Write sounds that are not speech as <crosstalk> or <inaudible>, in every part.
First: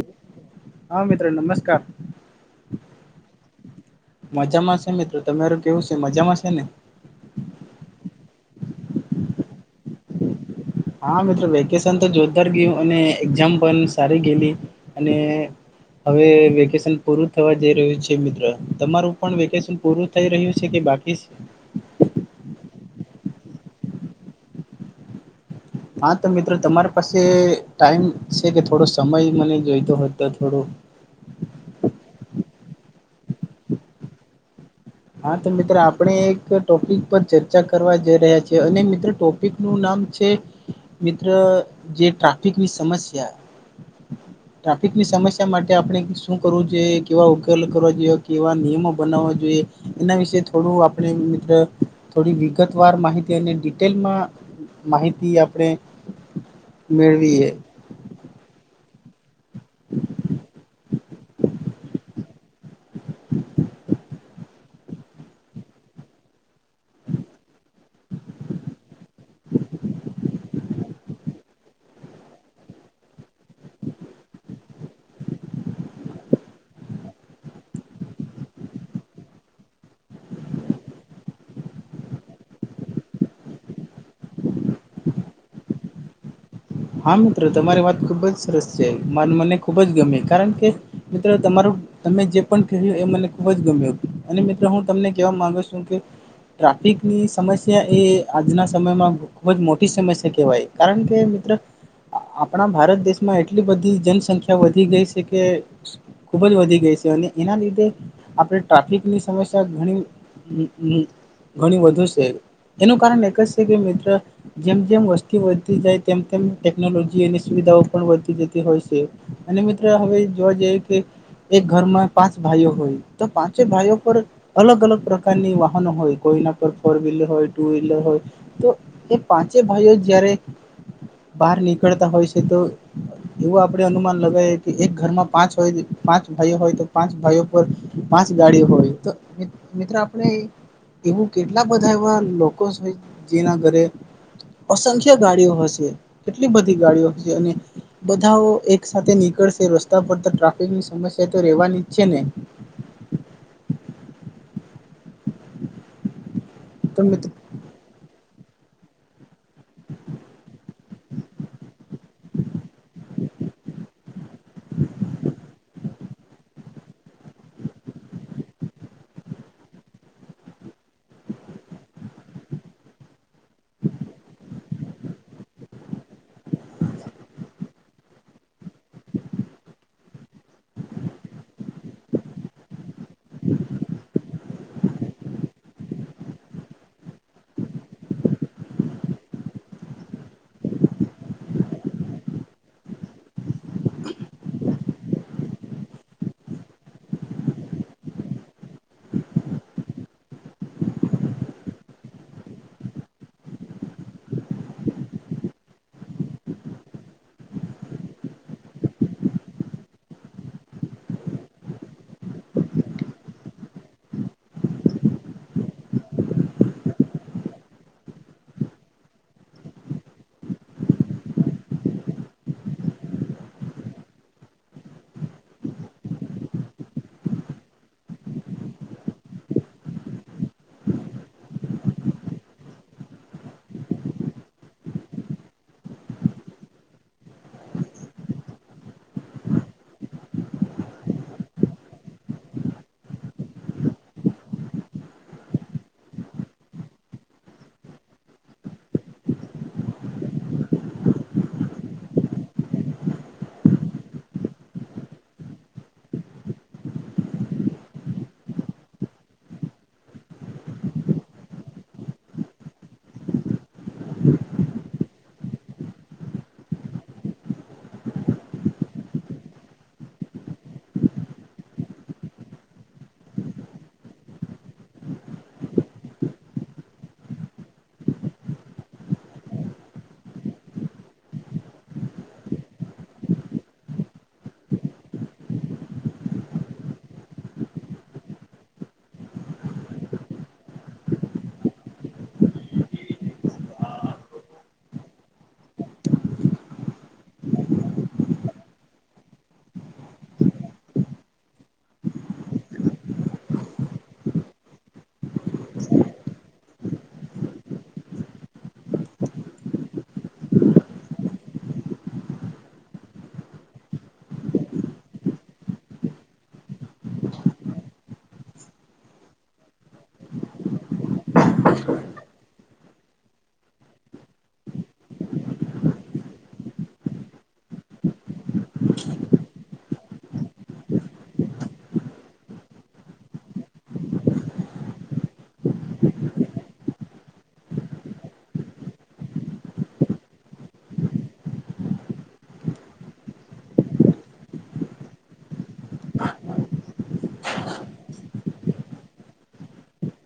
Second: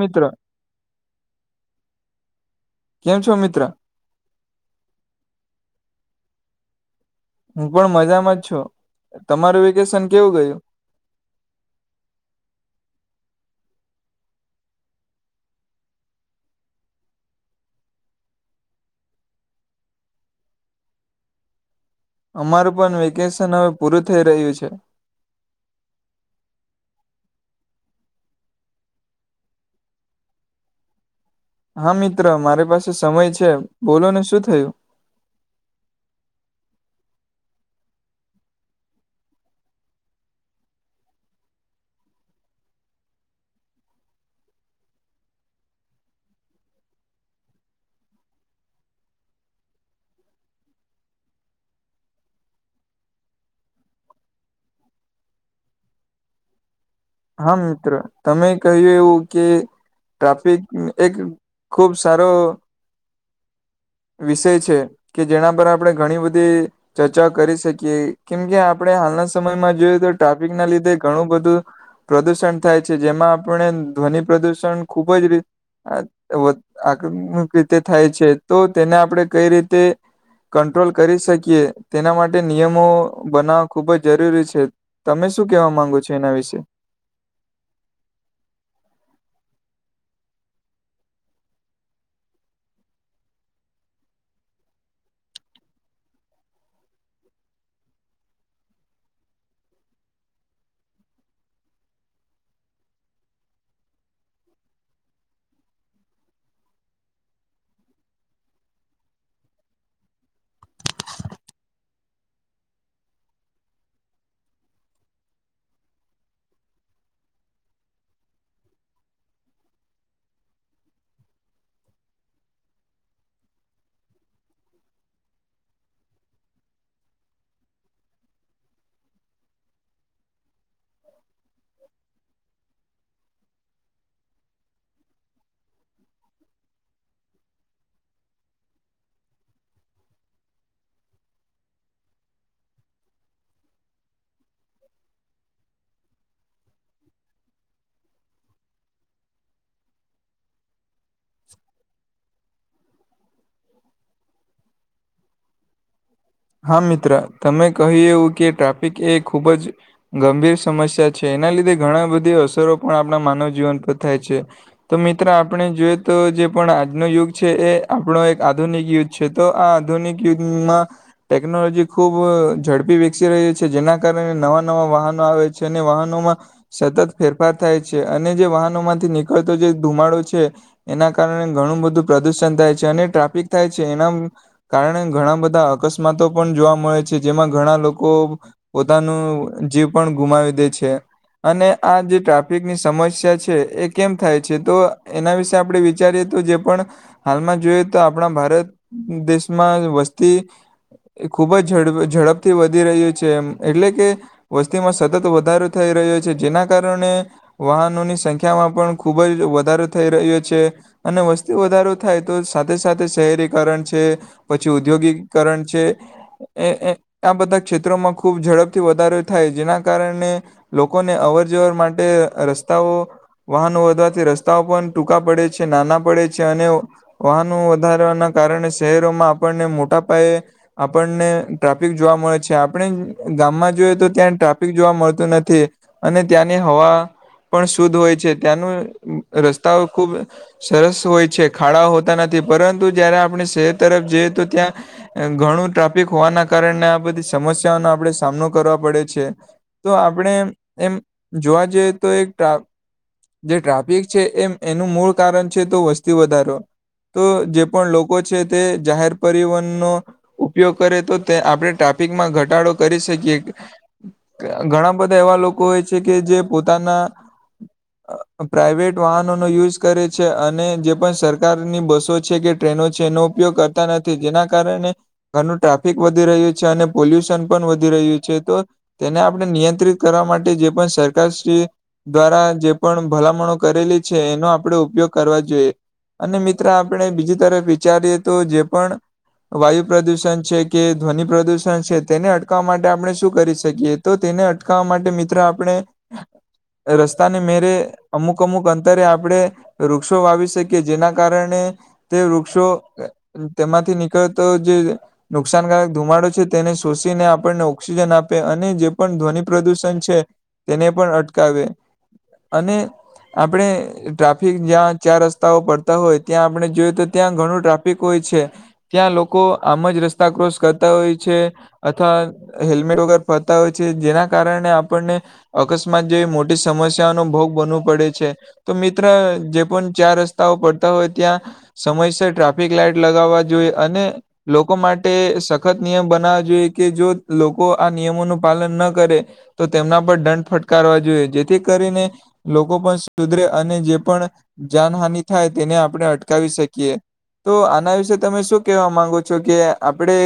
મિત્રો હા મિત્ર નમસ્કાર કેમ છો મિત્ર મજામાં છે મિત્રો તમારું કેવું છે? મજામાં છે ને હું પણ મજામાં જ છું તમારું વેકેશન કેવું ગયું. હા મિત્રો વેકેશન તો જોરદાર ગયું અને એક્ઝામ પણ સારી ગયેલી અને હવે વેકેશન પૂરું થવા જઈ રહ્યું છે. મિત્ર તમારું પણ વેકેશન પૂરું થઈ રહ્યું છે કે બાકી અમારું પણ વેકેશન હવે પૂરું થઈ રહ્યું છે. હા તો મિત્રો તમારી પાસે ટાઈમ છે, કે થોડો સમય મને જોઈતો હો તો થોડો. હા મિત્ર મારી પાસે સમય છે. બોલો ને શું થયું? હા તો મિત્ર આપણે એક ટોપિક પર ચર્ચા કરવા જઈ રહ્યા છીએ અને મિત્રો ટોપિક નું નામ છે. મિત્ર જે ટ્રાફિકની સમસ્યા. <inaudible> ટ્રાફિકની સમસ્યા માટે આપણે શું કરવું જોઈએ કેવા ઉકેલ કરવા જોઈએ કેવા નિયમો બનાવવા જોઈએ. એના વિશે થોડું આપણે મિત્ર થોડી વિગત વાર માહિતી અને ડિટેલમાં. માહિતી આપડણે. હા મિત્ર તમે કહ્યું એવું કે ટ્રાફિક એક ખુબ સારો. વિષય છે કે જેના પર આપણે ઘણી બધી ચર્ચા કરી શકીએ કેમ કે આપણે હાલના સમયમાં જોયએ તો ટ્રાફિક ના લીધે ઘણું બધું. પ્રદૂષણ થાય છે. જેમાં આપણે ધ્વનિ પ્રદુષણ ખુબ જ રીતે આકસ્મિક રીતે થાય છે. તો તેને આપણે કઈ રીતે કંટ્રોલ કરી શકીએ તેના માટે નિયમો બનાવવા ખૂબ જ જરૂરી છે. તમે શું કેવા માંગો છો? એના વિશે. હા મિત્રો તમારી વાત ખુબ જ સરસ છે. મ મને ખુબ જ ગમે કારણ કે મિત્રો તમારું તમે જે પણ ક્યું એ મને ખુબ જ ગમ્યું હતું અને મિત્રો હું તમને કેહેવા માંગુ છું કે ટ્રાફિકની સમસ્યા એ આજના સમયમાં. ખુબ જ મોટી સમસ્યા કહેવાય કારણ કે મિત્રો આપણા ભારત દેશમાં એટલી બધી જનસંખ્યા વધી ગઈ છે કે. ખૂબ જ વધી ગઈ છે. અને એના લીધે આપણે ટ્રાફિકની સમસ્યા ઘણી. હ હમ ઘણ વધુ છે. એનું કારણ એક જ છે કે મિત્રો જેમ જેમ વસ્તી વધતી જાય તેમ તેમ. ટેકનોલોજી એની સુવિધાઓ પણ વધતી જતી હોય છે અને મિત્રો હવે જોવા જઈએ કે એક ઘરમાં પાંચ ભાઈઓ હોય તો પાંચે ભાઈઓ પર. અલગ અલગ પ્રકારની વાહનો હોય કોઈના પર ફોર વ્હીલર હોય ટુ વ્હીલર હોય. તો એ પાંચે ભાઈઓ જારે. બહાર નીકળતા હોય છે તો. એવું આપડણે અનુમાન લગાવ કે એક ઘરમાં પાંચ હોય પાંચ ભાઈઓ હોય તો પાંચ ભાઈઓ પર. પાંચ ગાડી હોય તો મિત્રો આપણે. એવું કેટલા બધા એવા લોકો હોય જેના ઘરે. અસંખ્ય ગાડીઓ હશે કેટલી બધી ગાડીઓ હશે અને. બધા એક સાથે નીકળશે રસ્તા પર ટ્રાફિક ની સમસ્યા તો રહેવાની ઈ છે ને. હા મિત્ર તમે કહ એવું કે ટ્રાફિક એ ખૂબજ. ગંભીર સમસ્યા છે એના લીધે ઘણા બધી અસરો પણ આપણા માનવ જીવન પર થાય છે. તો મિત્ર આપણે જોઈયએ તો જે પણ આજનો યુગ છે એ આપણો એક આધુનિક યુગ. છે તો આ આધુનિક યુદ્ગમાં. ટેકનોલોજી ખૂબ ઝડપી વિકસી રહી છે જેના કારણે નવા. ન વાહનો આવે છે અને વાહનોમાં. સતત ફેરફાર થાય છે અને જે વાહનો માંથી નીકળતો જે ધુમાડો છે. એના કારણે ઘણું બધું પ્રદુષણ થાય છે અને ટ્રાફિક થાય છે એના. કારણે ઘણા બધા અકસ્માતો પણ જોવા મળે છે જેમાં ઘણા લોકો. પોતાનું જીવ પણ ગુમાવી દે છે. અને આ જે ટ્રાફિકની સમસ્યા છે એ કેમ થાય છે તો એના વિશે આપડણે વિચારીએ. તો જે પણ હાલમાં જોઈએ તો આપણા ભારત દેશમાં વસ્તી. એ ખૂબ જડ ઝડપથી વધી રહ્યું છે એમ એટલે કે. વસ્તીમાં સતત વધારો થઈ રહ્યો છે જેના કારણે. વાહનોની સંખ્યામાં પણ ખુબ જ વધારો થઈ રહ્યો છે. અને વસ્તી વધારો થાય તો સાથે સાથે શહેરીકરણ છે પછી ઔદ્યોગીકરણ. જે આ બધા ક્ષેત્રોમાં ખુબ ઝડપથી વધારો થાય જેના કારણે. લોકોને અવર જવર માટે રસ્તાઓ. વાહનો વધવાથી રસ્તાઓ પણ ટૂંકા પડે છે નાના પડે છે અને વાહનો વધારવાના કારણે શહેરોમાં આપણને મોટા પાયે આપણને ટ્રાફિક જોવા મળે છે આપણે ગામમાં જોઈએ તો ત્યાં ટ્રાફિક જોવા મળતું નથી. અને ત્યાંની હવા પણ શુદ્ધ હોય છે ત્યાંનું રસ્તાઓ ખુબ. સરસ હોય છે ખાડા હોતા નથી પરંતુ જયારે આપણે શહેર તરફ જઈએ તો ત્યાં. ઘણું ટ્રાફિક હોવાના કારણે આ બધી સમસ્યાઓનો આપણે સામનો કરવા પડે છે. તો આપણે એમ જોવા જઈએ તો એક. જે ટ્રાફિક છે એમ એનું મૂળ કારણ છે તો વસ્તી વધારો. તો જે પણ લોકો છે તે જાહેર પરિવહનો. ઉપયોગ કરે તો તે આપણે ટ્રાફિકમાં ઘટાડો કરી શકીએ. ઘણા બધા એવા લોકો હોય છે કે જે પોતાના પ્રાઇવેટ વાહનોનો યુઝ કરે છે અને જે પણ સરકારની બસો છે કે ટ્રેનો છે એનો ઉપયોગ કર નથી જેના કારણે ઘનું ટ્રાફિક વધી રહ્યું છે અને પોલ્યુશન પણ વધી રહ્યું છે તો તેને આપણે નિયંત્રિત કરવા માટે જે પણ સરકારશ્રી દ્વારા જે પણ ભલામણો કરેલી છે એનો આપણે ઉપયોગ કરવા જોઈએ. અને મિત્ર આપણે બીજી તરફ વિચારીએ તો જે પણ વાયુ પ્રદૂષણ છે કે ધ્વનિ પ્રદુષણ છે તેને અટકવા માટે આપણે શું કરી શકીએ. તો તેને અટકાવવા માટે મિત્ર આપણે રસ્તાને મેરે અમુક અમુક અંતરે આપડે વૃક્ષો વાવી શકીએ જેના કારણે તે વૃક્ષો તેમાંથી નીકળતો જે જે. નુકસાનકારક ધુમાડો છે તેને શોષીને આપણને ઓક્સિજન આપે અને જે પણ ધ્વનિ પ્રદૂષણ છે. તેને પણ અટકાવે અને આપણે ટ્રાફિક જ્યાં ચાર રસ્તાઓ પડતા હોય ત્યાં આપણે જોયએ તો ત્યાં ઘણો ટ્રાફિક હોય છે ત્યાં લોકો આમ જ રસ્તા ક્રોસ કરતા હોય છે. અથવા હેલ્મેટ વગર ફરતા હોય છે જેના કારણે આપણને અકસ્માત જેવી મોટી સમસ્યાઓનો ભોગ બનવું પડે છે. તો મિત્ર જે પણ ચાર રસ્તાઓ પડતા હોય ત્યાં સમયસર ટ્રાફિક લાઈટ લગાવા જોઈએ અને લોકો માટે સખત નિયમ બનાવા જોઈએ કે જો લોકો આ નિયમોનું પાલન ન કરે તો તેમના પર દંડ ફટકારવા જોઈએ જેથી કરીને લોકો પણ સુધરે અને જે પણ જાનહાની થાય તેને આપણે અટકાવી શકીએ. તો આના વિશેે તમે શું કેવા માંગો છો? જો કે આપડે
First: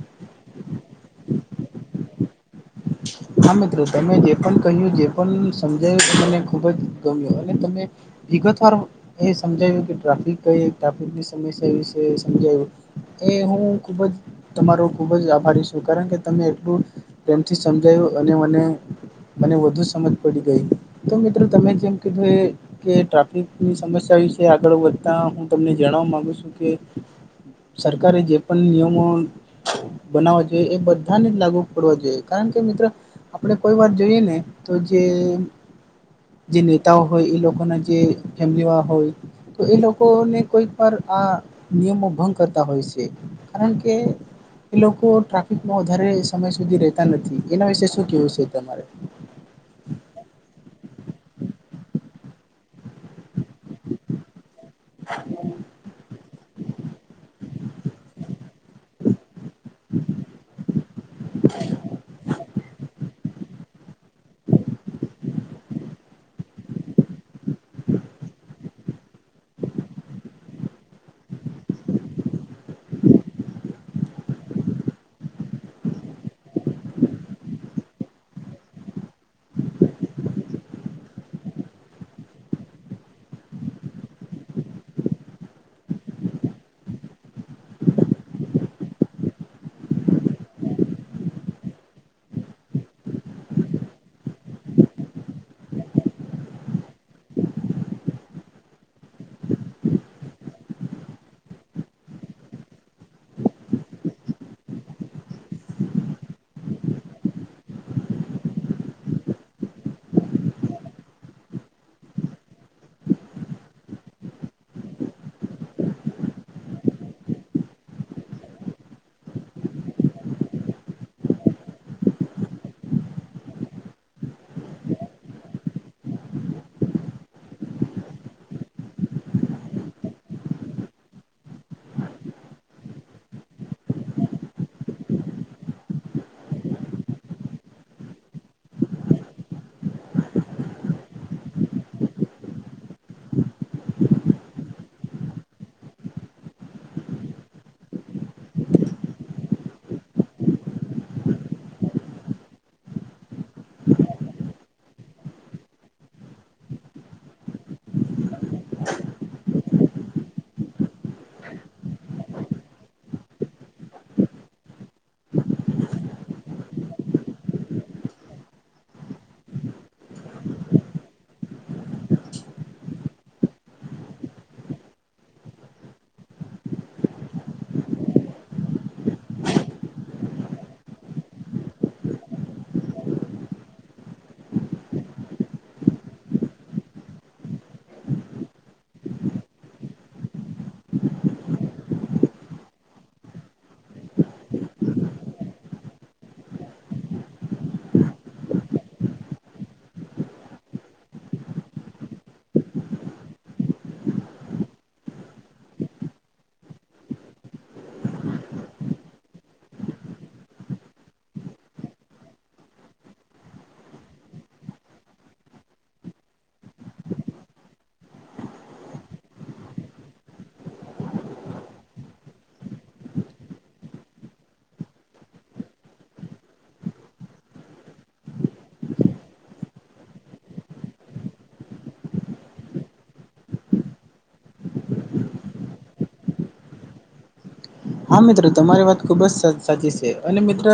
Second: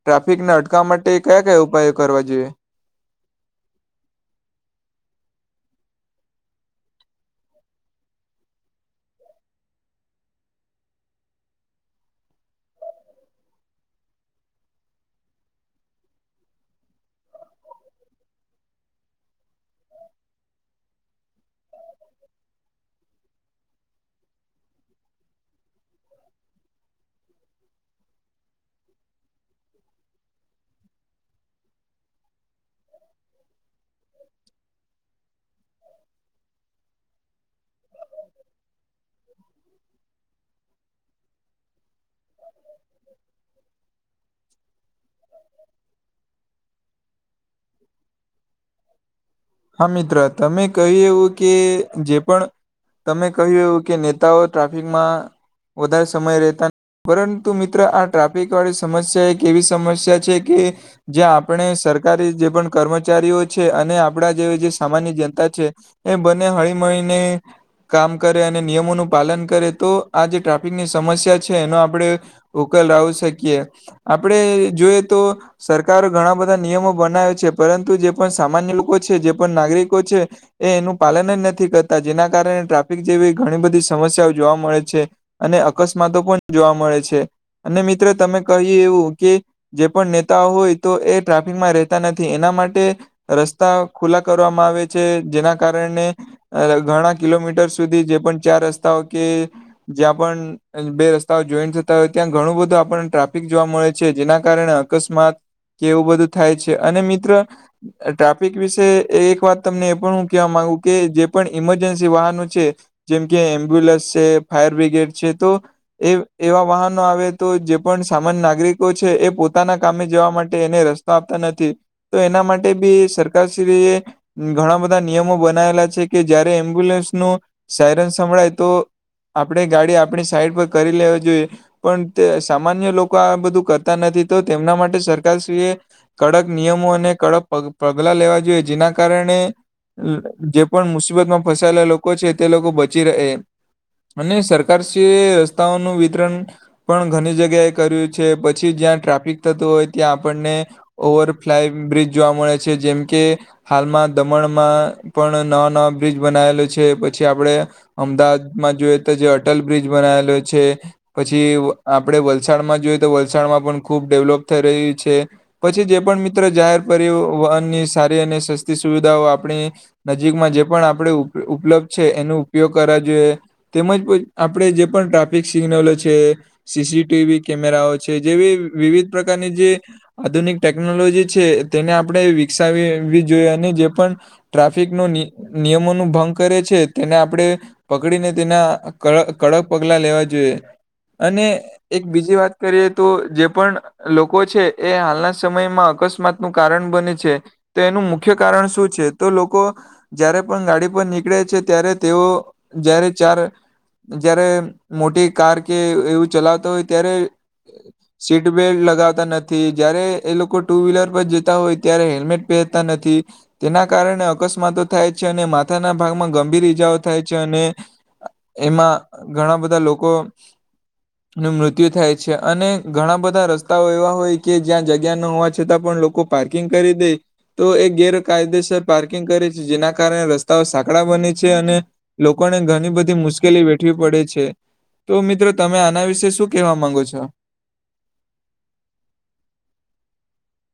ટ્રાફિકને અટકવા માટે કયા કયા ઉપાયો કરવા જોઈએ? હા મિત્રો તમે જે પણ કહ્યું જે પણ સમજાયું મને ખુબ જ ગમ્યું અને તમે વિગત વાર એ સમજાય્યું કે ટ્રાફિક કઈ ટ્રાફિકની સમસ્યા એ વિશે સમજાયું એ હું ખુબ જ તમારો ખુબ જ આભારી છું કારણ કે તમે એટલું પ્રેમથી સમજાયું અને મને મને વધુ સમજ પડી ગઈ તો મિત્રો તમે જેમ કીધું એ કે ટ્રાફિકની સમસ્યા વિશે આગળ વધતા હું તમને જાણવા માંગુ છું કે સરકારે જે પણ નિયમો બનાવા જોઈએ એ બધાને જ લાગુ પડવા જોઈએ કારણ કે મિત્ર આપણે કોઈ વાર જોઈએ ને તો જે જે નેતાઓ હોય એ લોકોના જે ફેમીલી માં હોય તો એ લોકોને કોઈ પણ આ નિયમો ભંગ કરતા હોય છે કારણ કે એ લોકો ટ્રાફિકમાં વધારે સમય સુધી રહેતા નથી એના વિશે શું કહેવું છે તમારે? હા મિત્ર તમે કહ્યું એવું કે જે પણ તમે કહ્યું એવુ કે નેતાઓ ટ્રાફિકમાં વધારે સમય રહેતા પરંતુ મિત્ર આ ટ્રાફિક વાળી સમસ્યા એક એવી સમસ્યા છે કે જે આપણે સરકારી જે પણ કર્મચારીઓ છે અને આપણા જેવી જે સામાન્ય જનતા છે. એ બને હળી મળીને કામ કરે અને નિયમોનું પાલન કરે તો આ જે ટ્રાફિકની સમસ્યા છે એનો આપણે ઉકેલ લાવી શકીએ. આપડે જોઈએ તો સરકાર ઘણા બધા નિયમો બનાવે છે પરંતુ જે પણ સામાન્ય લોકો છે જે પણ નાગરિકો છે. એ એનું પાલન જ નથી કરતા જેના કારણે ટ્રાફિક જેવી ઘણી બધી સમસ્યાઓ જોવા મળે છે. અને અકસ્માતો પણ જોવા મળે છે. અને મિત્રો તમે કહી એવું કે જે પણ નેતાઓ હોય તો એ ટ્રાફિકમાં રહેતા ન થી એના માટે રસ્તા ખુલ્લા કરવામાં આવે છે જેના કારણે અહ ઘણા કિલોમીટર સુધી જે પણ ચાર રસ્તાઓ કે જ્યાં પણ અહ બે રસ્તાઓ જોઈન્ટ થતા હોય ત્યાં ઘણું બધું આપણને ટ્રાફિક જોવા મળે છે જેના કારણે અકસ્માત કે એવું બધું થાય છે અને મિત્ર અહ ટ્રાફિક વિશે એક વાત તમને એ પણ હું કેહેવા માંગુ કે જે પણ ઈમરજન્સી વાહનો છે જેમ કે એમ્બ્યુલન્સ છે, ફાયર બ્રિગેડ છે, તો એ એવા વાહનો આવે તો જે પણ સામાન્ય નાગરિકો છે એ પોતાના કામે જવા માટે એને રસ તો આપતા નથી તો એના માટે બી સરકારશ્રી એ ઘણા બધા નિયમો બનાયેલા છે કે જયારે એમ્બ્યુલન્સ નો સાયરન સંભળાય તો આપડે ગાડી આપણી સાઈડ પર કરી લેવી જોઈએ. પણ તે સામાન્ય લોકો આ બધું કરતા નથી તો તેમના માટે સરકારશ્રી એ કડક નિયમો અને કડક પગ-પગલા લેવા જોઈએ જેના કારણે લ જે પણ મુસીબત માં ફસાયેલા લોકો છે તે લોકો બચી રહે. અને સરકાર શ્રી રસ્તાઓનું વિતરણ પણ ઘણી જગ્યાએ કર્યું છે પછી જ્યાં ટ્રાફિક થતું હોય ત્યાં આપણને ઓવર ફ્લાય બ્રિજ જોવા મળે છે જેમ કે હાલમાં દમણમાં પણ નવા નવા બ્રિજ બનાએલો છે પછી આપડે અમદાવાદમાં જોઈએ તો જે અટલ બ્રિજ બનાએલો છે. પછી આપડે વલસાડમાં જોઈએ તો વલસાડમાં પણ ખૂબ ડેવલોપ થઈ રહી છે. પછી જે પણ મિત્ર જાહેર કર્યું વહનની સારી અને સસ્તી સુવિધાઓ આપણી નજીકમાં જે પણ આપડે ઉપ-ઉપલબ્ધ છે એનો ઉપયોગ કરવા જોઈએ. તેમજ કોઈ આપડે જે પણ ટ્રાફિક સિગ્નલો છે સી સી ટી વી કેમેરાઓ છે જેવી વિવિધ પ્રકારની જે આધુનિક ટેકનોલોજી છે તેને આપડે વિકસાવવી જોઈએ અને જે પણ ટ્રાફિક નો નિ નિયમો નો ભંગ કરે છે તેને આપડે પકડીને તેના કડ કડક પગલા લેવા જોઈએ અને એક બીજી વાત કરીએ તો જે પણ લોકો છે એ હાલના સમયમાં અકસ્ માત નું કારણ બને છે તો એનું મુખ્ય કારણ શું છે તો લોકો જયારે પણ ગાડી પર નીકળે છે ત્યારે તેઓ જ્યારે ચાર જયારે મોટી કાર કે એવું ચલાવતો હોય ત્યારે સીટ બેલ્ટ લગાવતા નથી જયારે એ લોકો ટુ વ્હીલર બદ જેતા હોય ત્યારે હેલ્મેટ પહેરતા નથી. તેના કારણે અકસ્માતો થાય છે અને માથાના ભાગમાં ગંભીર ઈજાઓ થાય છે અને એમાં ઘણા બધા લોકો નું મૃત્યુ થાય છે અને ઘણા બધા રસ્તાઓ એવા હોય કે જ્યાં જગ્યા ન હોવા છતાં પણ લોકો પાર્કિંગ કરી દે તો એ ગેરકાયદેસર પાર્કિંગ કરે છે જેના કારણે રસ્તાઓ સાંકડા બને છે અને લોકોને ઘણી બધી મુશ્કેલી વેઠવી પડે છે. તો મિત્રો તમે આના વિશે શું કેહેવા માંગો છો? હા, મિત્ર તમારી વાત ખુબજ સચ-સાચી છે અને મિત્ર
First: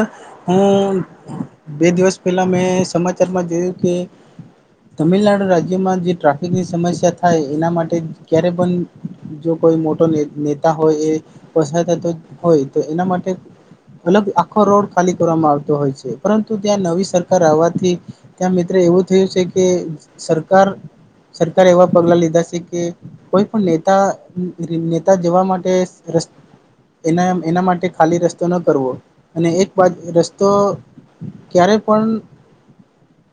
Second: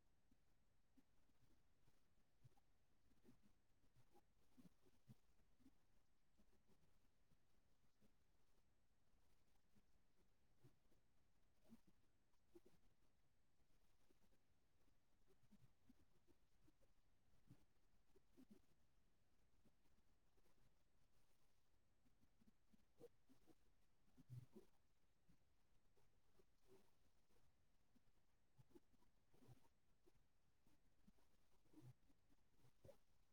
હું બે દિવસ પહેલા મેં સમાચારમાં જોયું કે તમિલનાડુ રાજ્યમાં જે ટ્રાફિકની સમસ્યા થાય એના માટે ક્યારે પણ જો કોઈ મોટો ને-નેતા હોય એ પસાર થતો હોય તો એના માટે અલગ આખો રોડ ખાલી કરવામાં આવતો હોય છે. પરંતુ ત્યાં નવી સરકાર આવાથી ત્યાં મિત્ર એવું થયું છે કે સરકાર સરકાર એવા પગલા લીધા છે કે કોઈ પણ નેતા નેતા જવા માટે રસ એના એના માટે ખાલી રસ્તો ન કરવો અને એક બાજ રસ્તો ક્યારે પણ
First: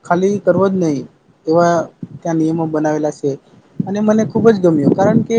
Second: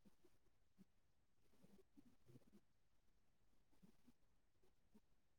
ખાલી કરવો નહી. એવા ત્યાં નિયમો બનાવેલા છે અને મને ખૂબ જ ગમ્યું કારણ કે